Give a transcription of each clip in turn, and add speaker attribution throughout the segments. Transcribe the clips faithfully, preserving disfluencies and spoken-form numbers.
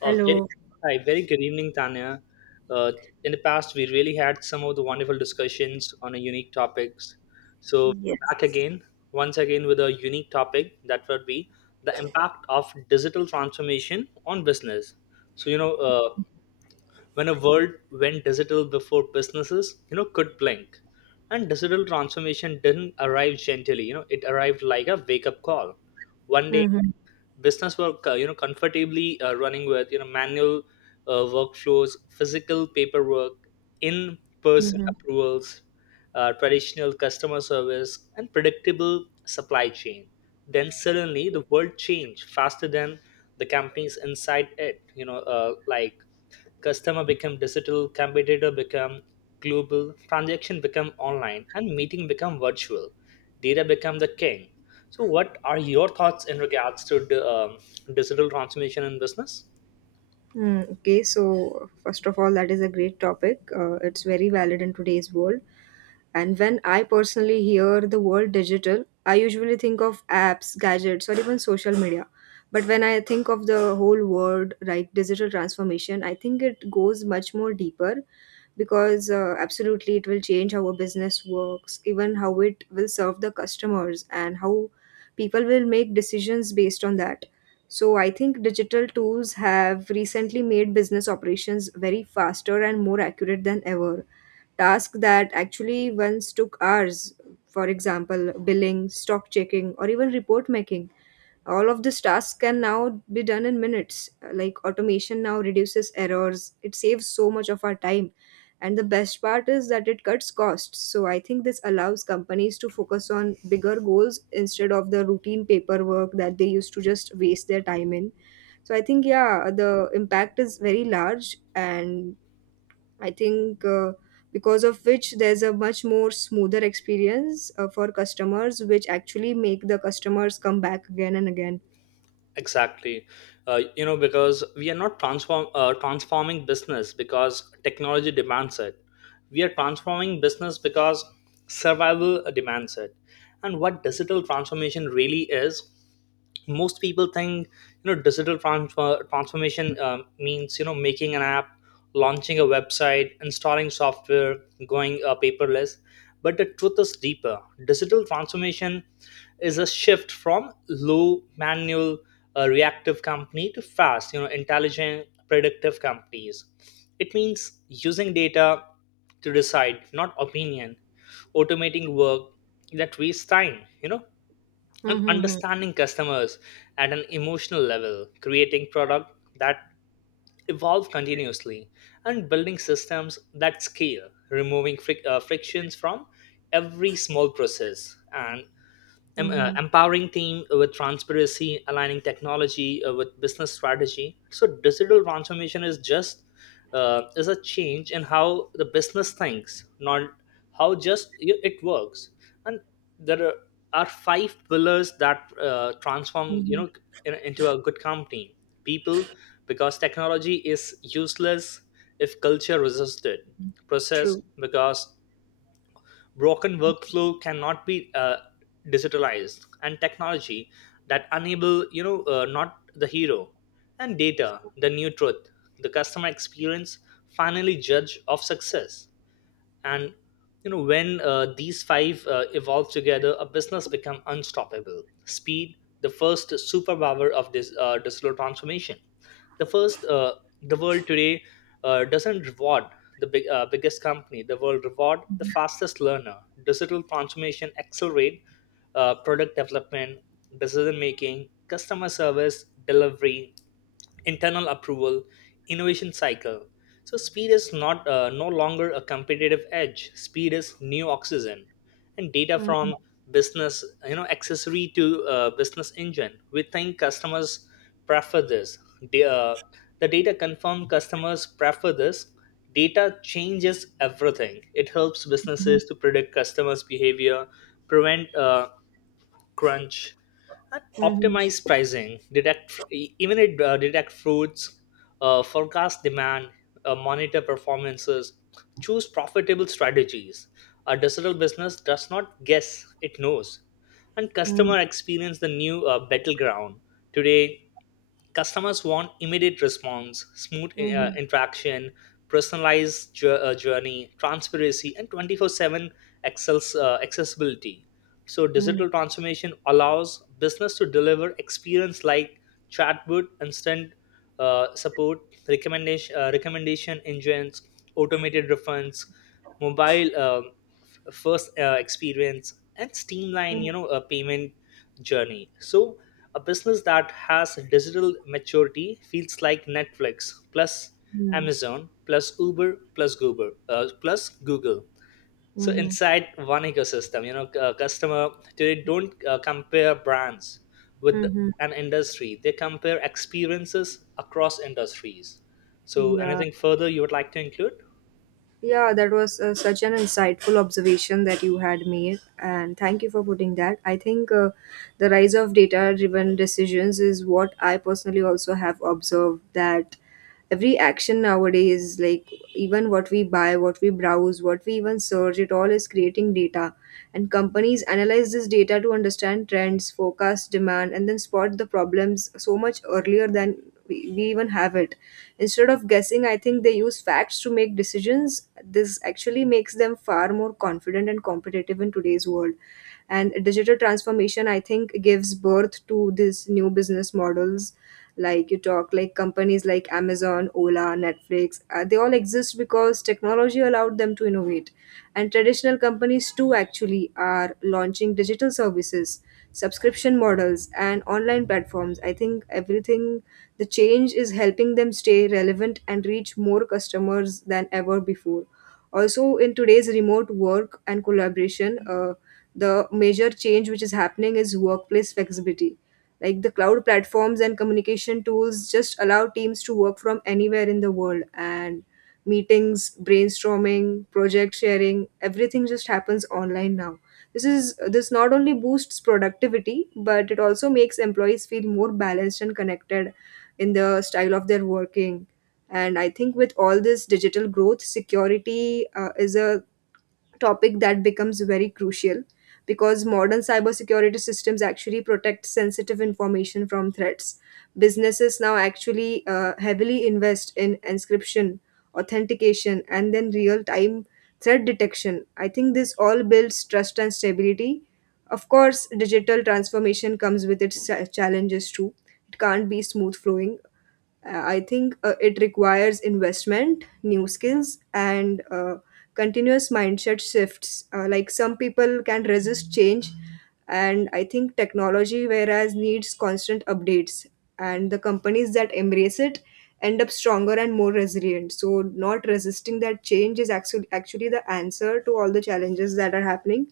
Speaker 1: Uh, very,
Speaker 2: Hello.
Speaker 1: Hi, very good evening, Tanya. Uh, in the past, we really had some of the wonderful discussions on a unique topics. So we're back
Speaker 2: Yes.
Speaker 1: again, once again, with a unique topic that would be the impact of digital transformation on business. So you know, uh, when a world went digital before businesses, you know, could blink, and digital transformation didn't arrive gently. You know, it arrived like a wake-up call. One day
Speaker 2: Mm-hmm.
Speaker 1: business work uh, you know comfortably uh, running with you know manual uh, workflows, physical paperwork, in person
Speaker 2: Mm-hmm.
Speaker 1: approvals, uh, traditional customer service, and predictable supply chain. Then suddenly the world changed faster than the companies inside it you know uh, like customer become digital, competitor become global, transaction become online, and meeting become virtual, data become the king. So what are your thoughts in regards to the, um, digital transformation in business?
Speaker 2: Mm, okay. So, first of all, that is a great topic. Uh, it's very valid in today's world. And when I personally hear the word digital, I usually think of apps, gadgets, or even social media. But when I think of the whole word, right, digital transformation, I think it goes much more deeper because uh, absolutely it will change how a business works, even how it will serve the customers and how people will make decisions based on that. So I think digital tools have recently made business operations very faster and more accurate than ever. Tasks that actually once took hours, for example, billing, stock checking, or even report making, all of this task can now be done in minutes. Like automation now reduces errors, it saves so much of our time, and the best part is that it cuts costs. So I think this allows companies to focus on bigger goals instead of the routine paperwork that they used to just waste their time in. So I think, yeah, the impact is very large. And I think uh, because of which there's a much more smoother experience uh, for customers, which actually make the customers come back again and again.
Speaker 1: Exactly. Uh, you know because we are not transform uh, transforming business because technology demands it, we are transforming business because survival demands it. And what digital transformation really is, most people think you know digital transfer, transformation um, means you know making an app, launching a website, installing software, going uh, paperless. But the truth is deeper. Digital transformation is a shift from low manual uh, reactive company to fast, you know intelligent, predictive companies. It means using data to decide, not opinion, automating work that wastes time, you know and
Speaker 2: Mhm,
Speaker 1: understanding customers at an emotional level, creating product that evolve continuously, and building systems that scale, removing fric- uh, frictions from every small process, and em- uh,
Speaker 2: mhm,
Speaker 1: empowering team uh, with transparency, aligning technology uh, with business strategy. So digital transformation is just uh, is a change in how the business thinks, not how just y- it works. And there are are five pillars that uh, transform you
Speaker 2: mhm.
Speaker 1: know in- into a good company. People, because technology is useless if culture resists it. Process,
Speaker 2: True.
Speaker 1: because broken workflow cannot be uh, digitalized. And technology, that enable you know uh, not the hero. And data, the new truth. The customer experience, finally judge of success. And you know when uh, these five uh, evolve together, a business become unstoppable. Speed, the first superpower of this uh, digital transformation. the first uh, the world today uh, doesn't reward the big, uh, biggest company. The world reward the fastest learner. Digital transformation accelerate uh, product development, decision making, customer service delivery, internal approval, innovation cycle. So speed is not uh, no longer a competitive edge. Speed is new oxygen, and data
Speaker 2: Mhm,
Speaker 1: from business, you know, accessory to uh, business engine. We think customers prefer this. The, uh, the data confirm customers prefer this. Data changes everything. It helps
Speaker 2: mhm,
Speaker 1: businesses to predict customers' behavior, prevent uh, crunch, and
Speaker 2: mhm,
Speaker 1: optimize pricing, detect even it uh, detect fruits, uh, forecast demand, uh, monitor performances, choose profitable strategies. A digital business does not guess; it knows. And
Speaker 2: mhm,
Speaker 1: customer experience, the new uh, battleground today. Customers want immediate response, smooth uh,
Speaker 2: mhm,
Speaker 1: interaction, personalized jour- uh, journey, transparency, and twenty-four seven access, uh, accessibility. So,
Speaker 2: mhm,
Speaker 1: digital transformation allows business to deliver experience like chatbot, instant uh, support, recommendation, uh, recommendation engines, automated refunds, mobile uh, f- first uh, experience, and streamline you know a payment journey. So a business that has digital maturity feels like Netflix plus
Speaker 2: mhm,
Speaker 1: Amazon plus Uber plus Google uh, plus Google. So
Speaker 2: mhm,
Speaker 1: inside one ecosystem, you know, c- uh, customer, they don't uh, compare brands with
Speaker 2: mhm.
Speaker 1: an industry; they compare experiences across industries. So
Speaker 2: Yeah,
Speaker 1: anything further you would like to include?
Speaker 2: yeah, that was uh, such an insightful observation that you had made, and thank you for putting that. I think uh, the rise of data driven decisions is what I personally also have observed, that every action nowadays, like even what we buy, what we browse, what we even search, it all is creating data, and companies analyze this data to understand trends, forecast demand, and then spot the problems so much earlier than we, we even have it. Instead of guessing, I think they use facts to make decisions. This actually makes them far more confident and competitive in today's world. And digital transformation, I think, gives birth to these new business models. Like you talk, like companies like Amazon, Ola, Netflix, uh, they all exist because technology allowed them to innovate. And traditional companies too actually are launching digital services, subscription models, and online platforms. I think everything, the change is helping them stay relevant and reach more customers than ever before. Also, in today's remote work and collaboration, uh, the major change which is happening is workplace flexibility. Like the cloud platforms and communication tools just allow teams to work from anywhere in the world, and meetings, brainstorming, project sharing, everything just happens online now. This is, this not only boosts productivity, but it also makes employees feel more balanced and connected in the style of their working. And I think with all this digital growth, security uh, is a topic that becomes very crucial, because modern cybersecurity systems actually protect sensitive information from threats. Businesses now actually uh, heavily invest in encryption, authentication, and then real time threat detection. I think this all builds trust and stability. Of course, digital transformation comes with its cha- challenges too. It can't be smooth flowing. Uh, I think uh, it requires investment, new skills, and uh, continuous mindset shifts. Uh, like some people can resist change, and I think technology, whereas needs constant updates, and the companies that embrace it end up stronger and more resilient. So, not resisting that change is actually actually the answer to all the challenges that are happening.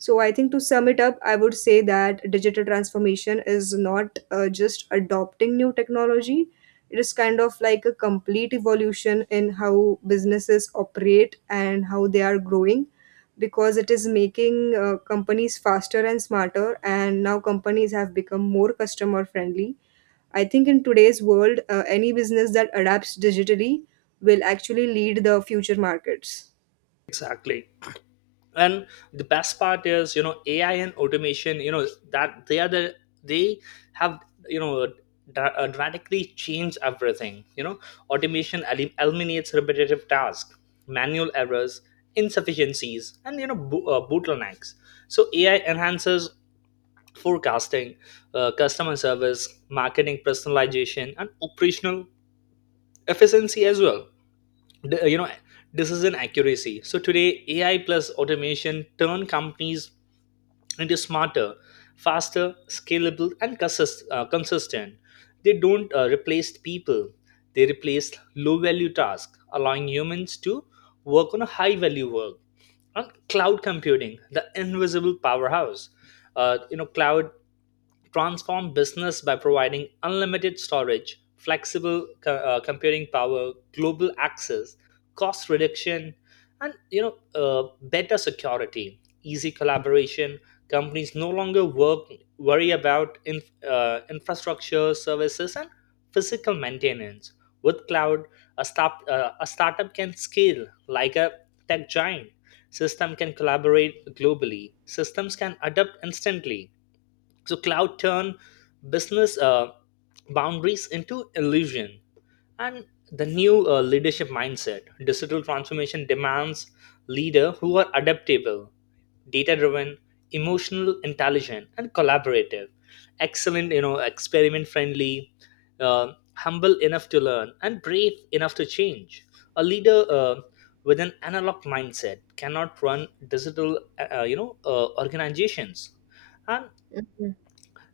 Speaker 2: So I think, to sum it up, I would say that digital transformation is not uh, just adopting new technology. It is kind of like a complete evolution in how businesses operate and how they are growing, because it is making uh, companies faster and smarter. And now companies have become more customer friendly. I think in today's world, uh, any business that adapts digitally will actually lead the future markets.
Speaker 1: Exactly. And the best part is, you know AI and automation, you know that they are the they have, you know dra- uh, dramatically changed everything. You know automation elim- eliminates repetitive tasks, manual errors, insufficiencies, and you know bo- uh, bottlenecks. So AI enhances forecasting, uh, customer service, marketing personalization, and operational efficiency as well. D- uh, you know Decision accuracy. So today AI plus automation turn companies, it is smarter, faster, scalable, and consist- uh, consistent. They don't uh, replace people, they replace low value tasks, allowing humans to work on a high value work. On cloud computing, the invisible powerhouse, uh, you know cloud transform business by providing unlimited storage, flexible co- uh, computing power, global access, cost reduction, and you know uh, better security, easy collaboration. Companies no longer work worry about in, uh, infrastructure services and physical maintenance. With cloud, a, stop, uh, a startup can scale like a tech giant, system can collaborate globally, systems can adapt instantly. So cloud turn business uh, boundaries into illusion. And the new uh, leadership mindset, digital transformation demands leader who are adaptable, data driven, emotional intelligent, and collaborative, excellent, you know experiment friendly, uh, humble enough to learn and brave enough to change. A leader uh, with an analog mindset cannot run digital uh, you know uh, organizations. And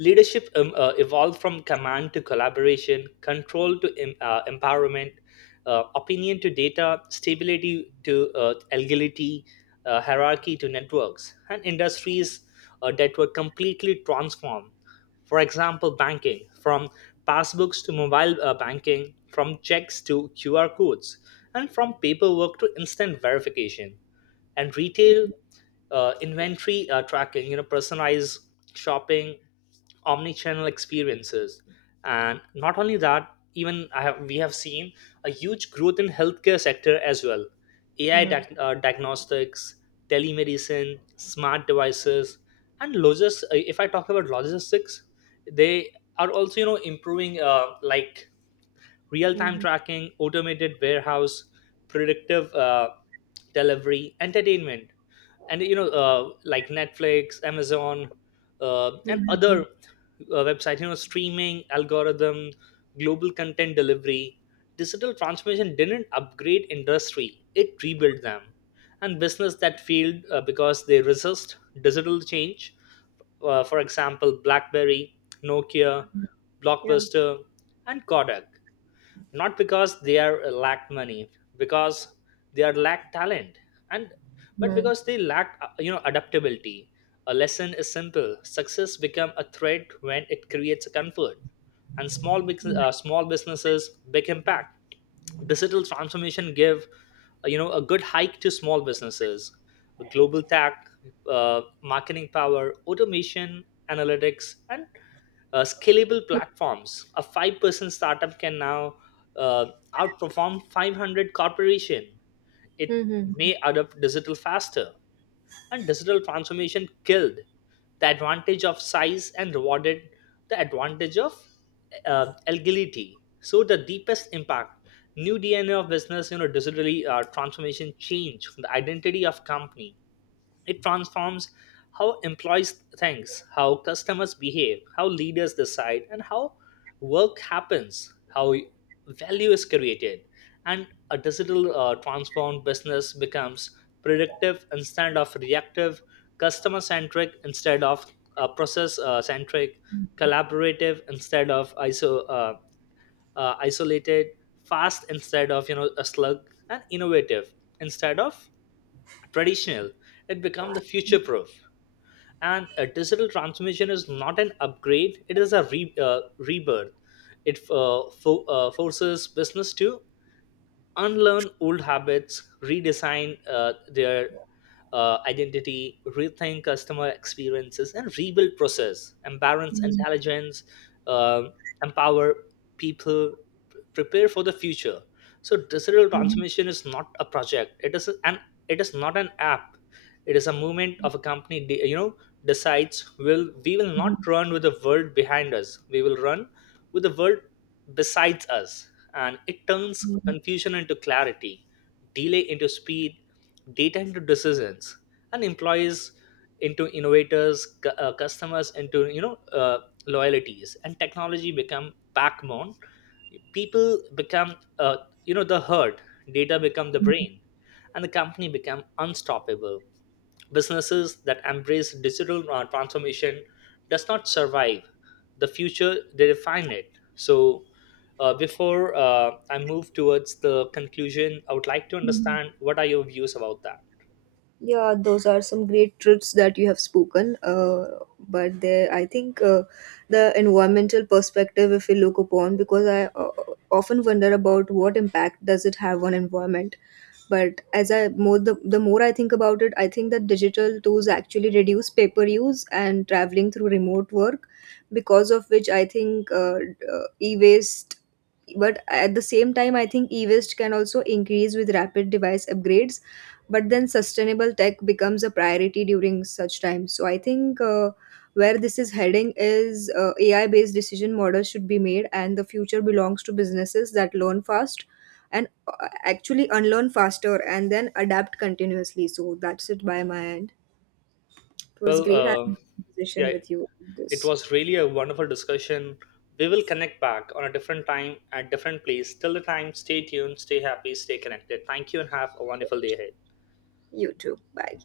Speaker 1: leadership, um, uh, evolved from command to collaboration, control to em- uh, empowerment, uh, opinion to data, stability to uh, agility, uh, hierarchy to networks. And industries uh, that were completely transformed. For example, banking, from passbooks to mobile uh, banking, from checks to Q R codes, and from paperwork to instant verification. And retail, uh, inventory uh, tracking, you know, personalized shopping, omnichannel experiences. And not only that, even I have we have seen a huge growth in healthcare sector as well. AI
Speaker 2: Yeah.
Speaker 1: diag- uh, diagnostics, telemedicine, smart devices. And logistics, if I talk about logistics, they are also, you know improving, uh, like real time
Speaker 2: Hmm.
Speaker 1: tracking, automated warehouse, predictive uh, delivery. Entertainment, and you know uh, like Netflix, Amazon, uh, and other uh, website, you know streaming algorithm, global content delivery. Digital transformation didn't upgrade industry, it rebuilt them. And business that failed uh, because they resist digital change, uh, for example, BlackBerry, Nokia,
Speaker 2: Yeah.
Speaker 1: Blockbuster, and Kodak. Not because they are uh, lack money, because they are lack talent, and but
Speaker 2: Hmm.
Speaker 1: because they lack uh, you know adaptability. A lesson is simple: success become a threat when it creates a comfort. And small business, uh, small businesses, big impact. Digital transformation give uh, you know a good hike to small businesses, global tech, uh, marketing power, automation, analytics, and uh, scalable platforms. A five person startup can now uh, outperform five hundred corporation. It
Speaker 2: Hmm.
Speaker 1: may adopt digital faster, and digital transformation killed the advantage of size and rewarded the advantage of uh, agility. So the deepest impact, new D N A of business, you know, digitally uh, transformation change the identity of company. It transforms how employees think, how customers behave, how leaders decide, and how work happens, how value is created. And a digital uh, transformed business becomes predictive instead of reactive, customer centric instead of uh, process uh, centric, collaborative instead of iso- uh, uh, isolated, fast instead of you know a slug, and innovative instead of traditional. It become the future proof. And a digital transformation is not an upgrade; it is a re- uh, rebirth. It uh, fo- uh, forces business to unlearn old habits, redesign uh, their uh, identity, rethink customer experiences, and rebuild process. Embarrass intelligence, um empower people, prepare for the future. So digital transformation is not a project, it is an it is not an app, it is a movement of a company. De- you know decides: will we, will not run with the world behind us, we will run with the world besides us. And it turns confusion into clarity, delay into speed, data into decisions, and employees into innovators, cu- uh, customers into you know uh, loyalties, and technology become backbone, people become uh, you know the herd, data become the brain, and the company become unstoppable. Businesses that embrace digital uh, transformation does not survive the future, they define it. So uh, before uh, I move towards the conclusion, I would like to
Speaker 2: Mhm.
Speaker 1: understand what are your views about that.
Speaker 2: Yeah, those are some great truths that you have spoken. Uh, but there, I think uh, the environmental perspective, if we look upon, because I uh, often wonder about what impact does it have on environment. But as I more, the, the more I think about it, I think that digital tools actually reduce paper use and traveling through remote work, because of which I think uh, uh, e-waste. But at the same time, I think e-waste can also increase with rapid device upgrades. But then sustainable tech becomes a priority during such times. So I think uh, where this is heading is, uh, A I based decision models should be made, and the future belongs to businesses that learn fast and uh, actually unlearn faster and then adapt continuously. So that's it by my end. It
Speaker 1: well
Speaker 2: was great
Speaker 1: uh,
Speaker 2: having a conversation
Speaker 1: yeah
Speaker 2: with you. On
Speaker 1: it
Speaker 2: This
Speaker 1: was really a wonderful discussion. We will connect back on a different time at different place. Till the time, stay tuned, stay happy, stay connected. Thank you and have a wonderful day ahead.
Speaker 2: you too. Bye.